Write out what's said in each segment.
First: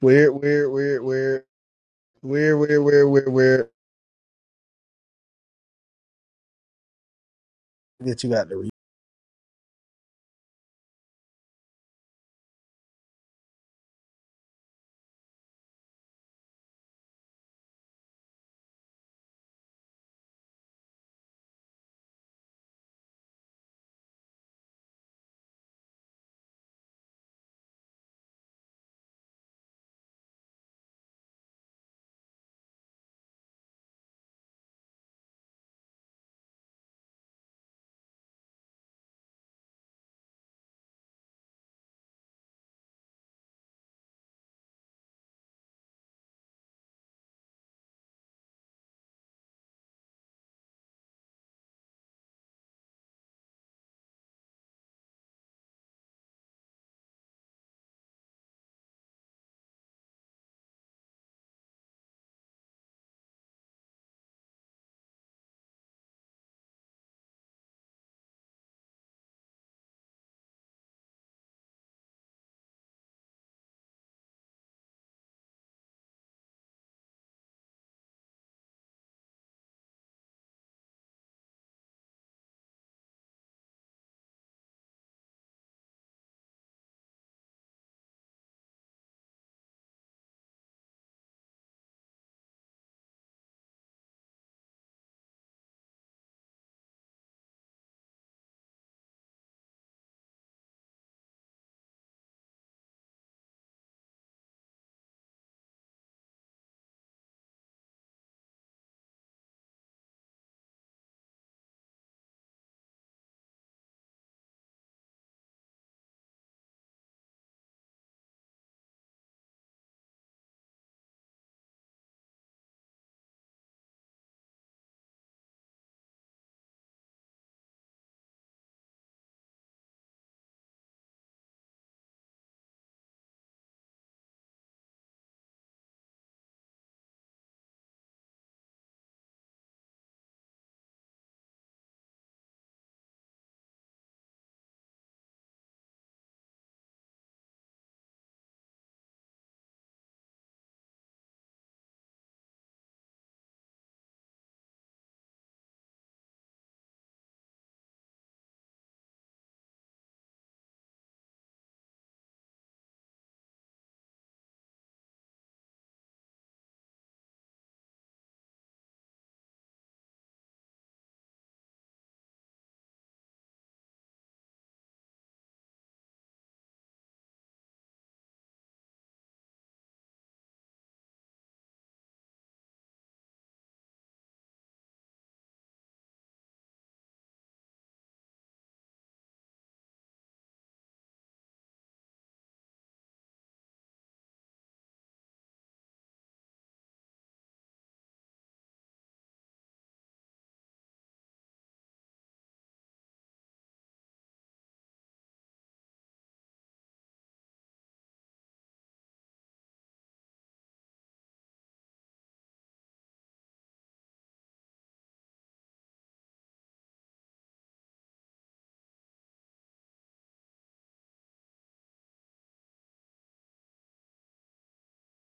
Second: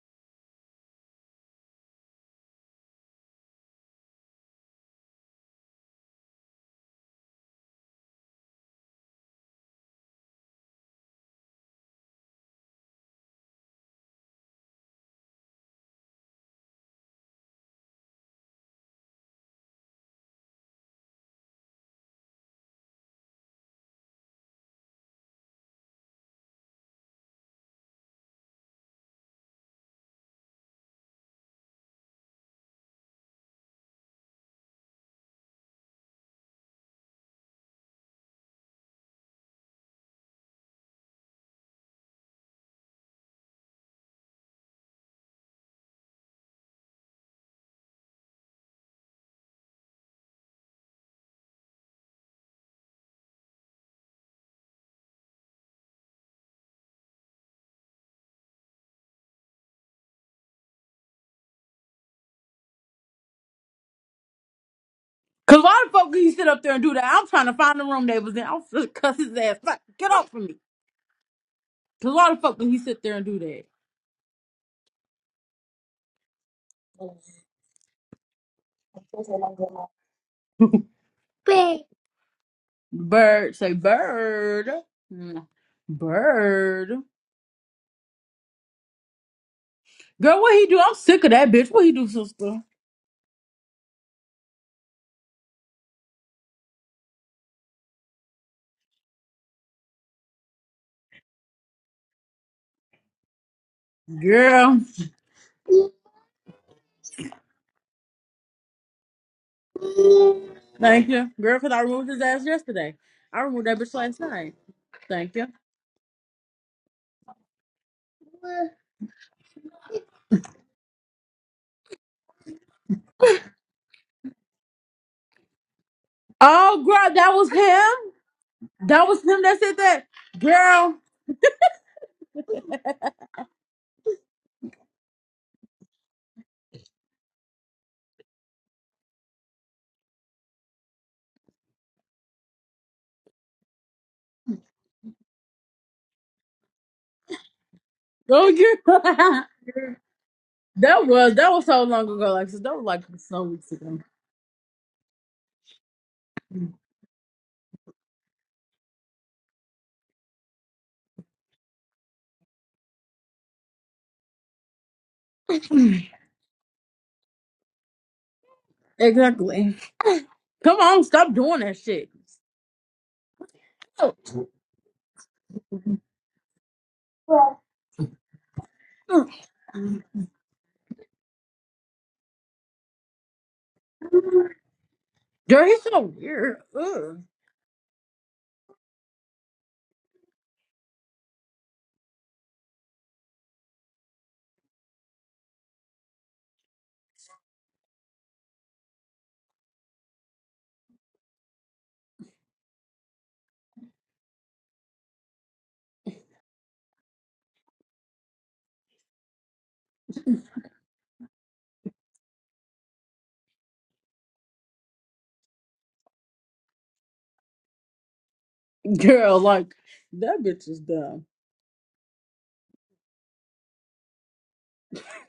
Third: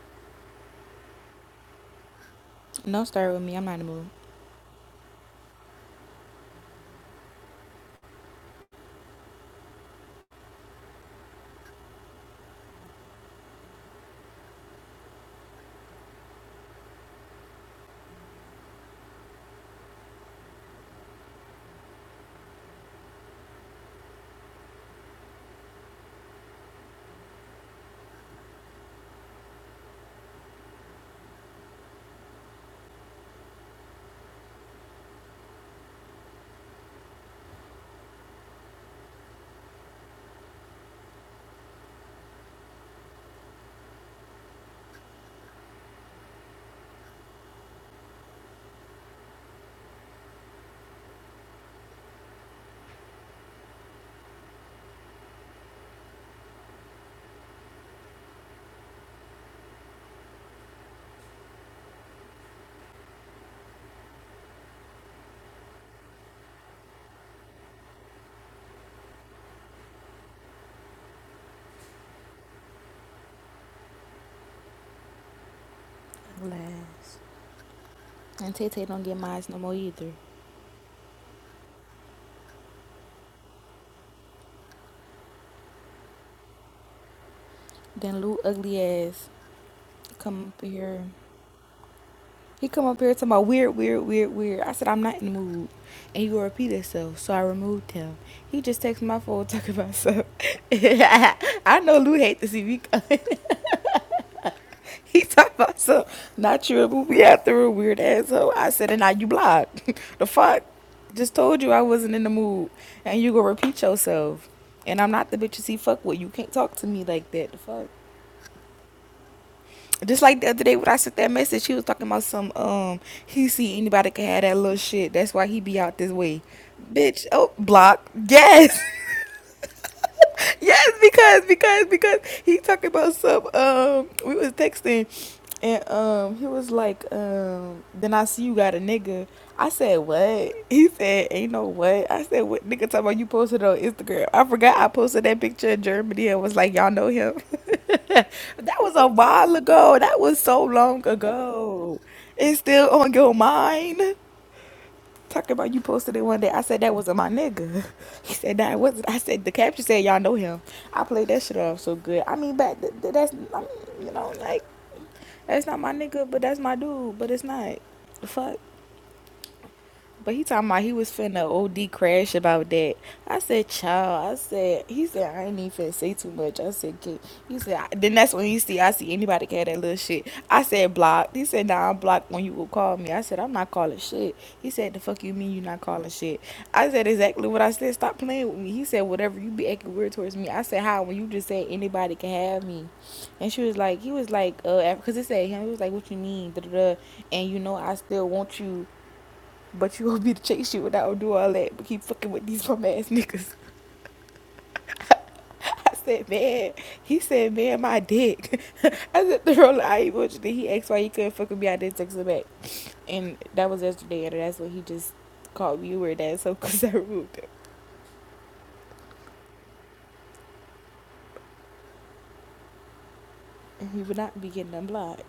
Where, where, where, where, where, where, Don't where, where, start with me. I'm where not in the mood. that you got the Cause why the fuck you sit up there and do that? I'm trying to find the room they was in. I'm finna cuss his ass. Fuck, get off of me. Cause why the fuck would he sit there and do that? Last. And Tay Tay don't get mine no more either. Bird. Bird. Say bird. Mm, Bird. Then Lou ugly ass Girl, what come up he do? I'm here. sick of that bitch. What he do, sister? He come up here talking about weird, weird, weird, weird. I said I'm not in the mood, and he will repeat himself. So I removed him. He just texted my phone talking about stuff. I know Lou hate to see me Girl. He talking about some not you a movie after a weird asshole. I said, and now you blocked. the fuck? Thank you. Just Girl, told cause you I I removed wasn't his in the ass mood, yesterday. and you I gonna removed that repeat bitch last yourself. night. And I'm not Thank the you. bitches he fuck with. You can't talk to me like that. The fuck? Just like the other day when I sent that message, he was talking about some um he see anybody can have that little shit. That's why he be out this way. Oh girl, Bitch, that was oh block. him? Yes. That was him that said that? yes, Girl. because because because he talking about some um we was texting and um he was like um then I see you got a nigga. I said what? He said ain't no what. I said what nigga talking about you posted on Instagram. I forgot I posted that picture in Germany and was like y'all know him. that Don't was you a while ago. That was so That long was that was so ago. long ago, like It's That was still like on your some weeks ago. mind. Talk about you posted it one day. I said that wasn't my nigga. He said that nah, wasn't. I said the caption said y'all know him. I played that shit off so good. I mean, back th- th- that's I mean, you know like that's not my nigga, but that's my dude. But it's not. The fuck. Exactly. But he talking Come about he on, was stop finna doing that OD shit. crash about that. I said, Oh, child. I said, he said, I ain't even finna say too much. I said, kid. He said, I, then that's when you see, I see anybody care that little mm. shit. I said, blocked. He said, nah, I'm blocked when you will call me. I said, I'm not calling shit. He said, the fuck you mean you Girl, not he's so calling shit? weird. I said, Ugh. exactly what I said. Stop playing with me. He said, whatever, you be acting weird towards me. I said, how? When you just said anybody can have me. And she was like, he was like, uh, because it said him, he was like, what you mean? Da, da, da. And you know, I still want you but you want me to chase you and I don't do all that, but keep fucking with these bum ass niggas. I said, man. He said, man, my dick. I said, the roller I ain't want you to. He asked why he couldn't fuck with me. I didn't text him back. And that was yesterday, and that's what he just called me weird ass so because I removed him. Girl, like that bitch is dumb. And he would not be getting unblocked.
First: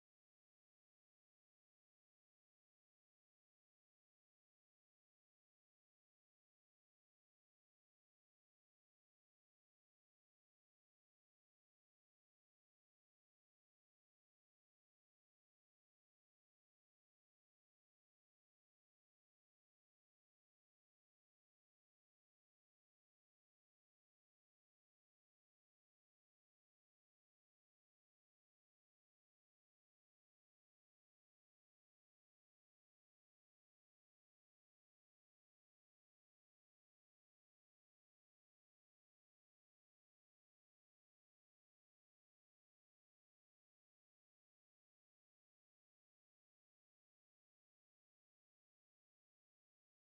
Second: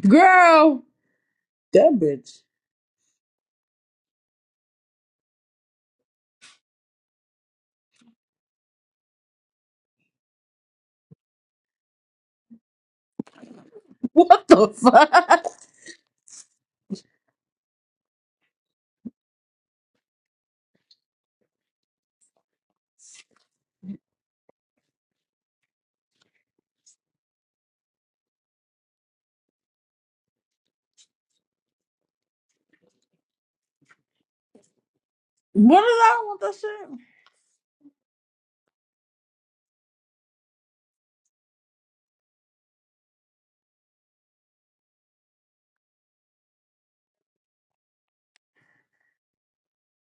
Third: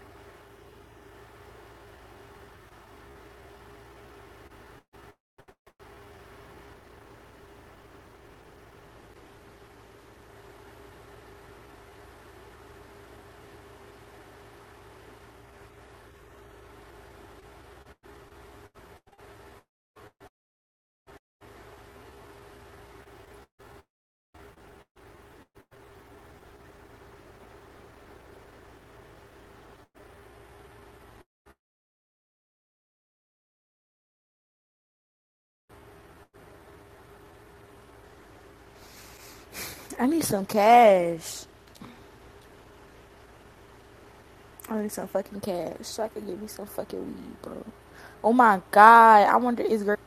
Girl, that bitch. What the fuck? What did I want that shit? I need some cash. I need some fucking cash so I can get me some fucking weed, bro. Oh my god, I wonder is girl.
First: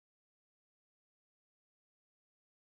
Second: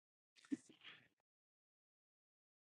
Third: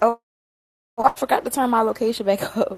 Oh, I forgot to turn my location back up.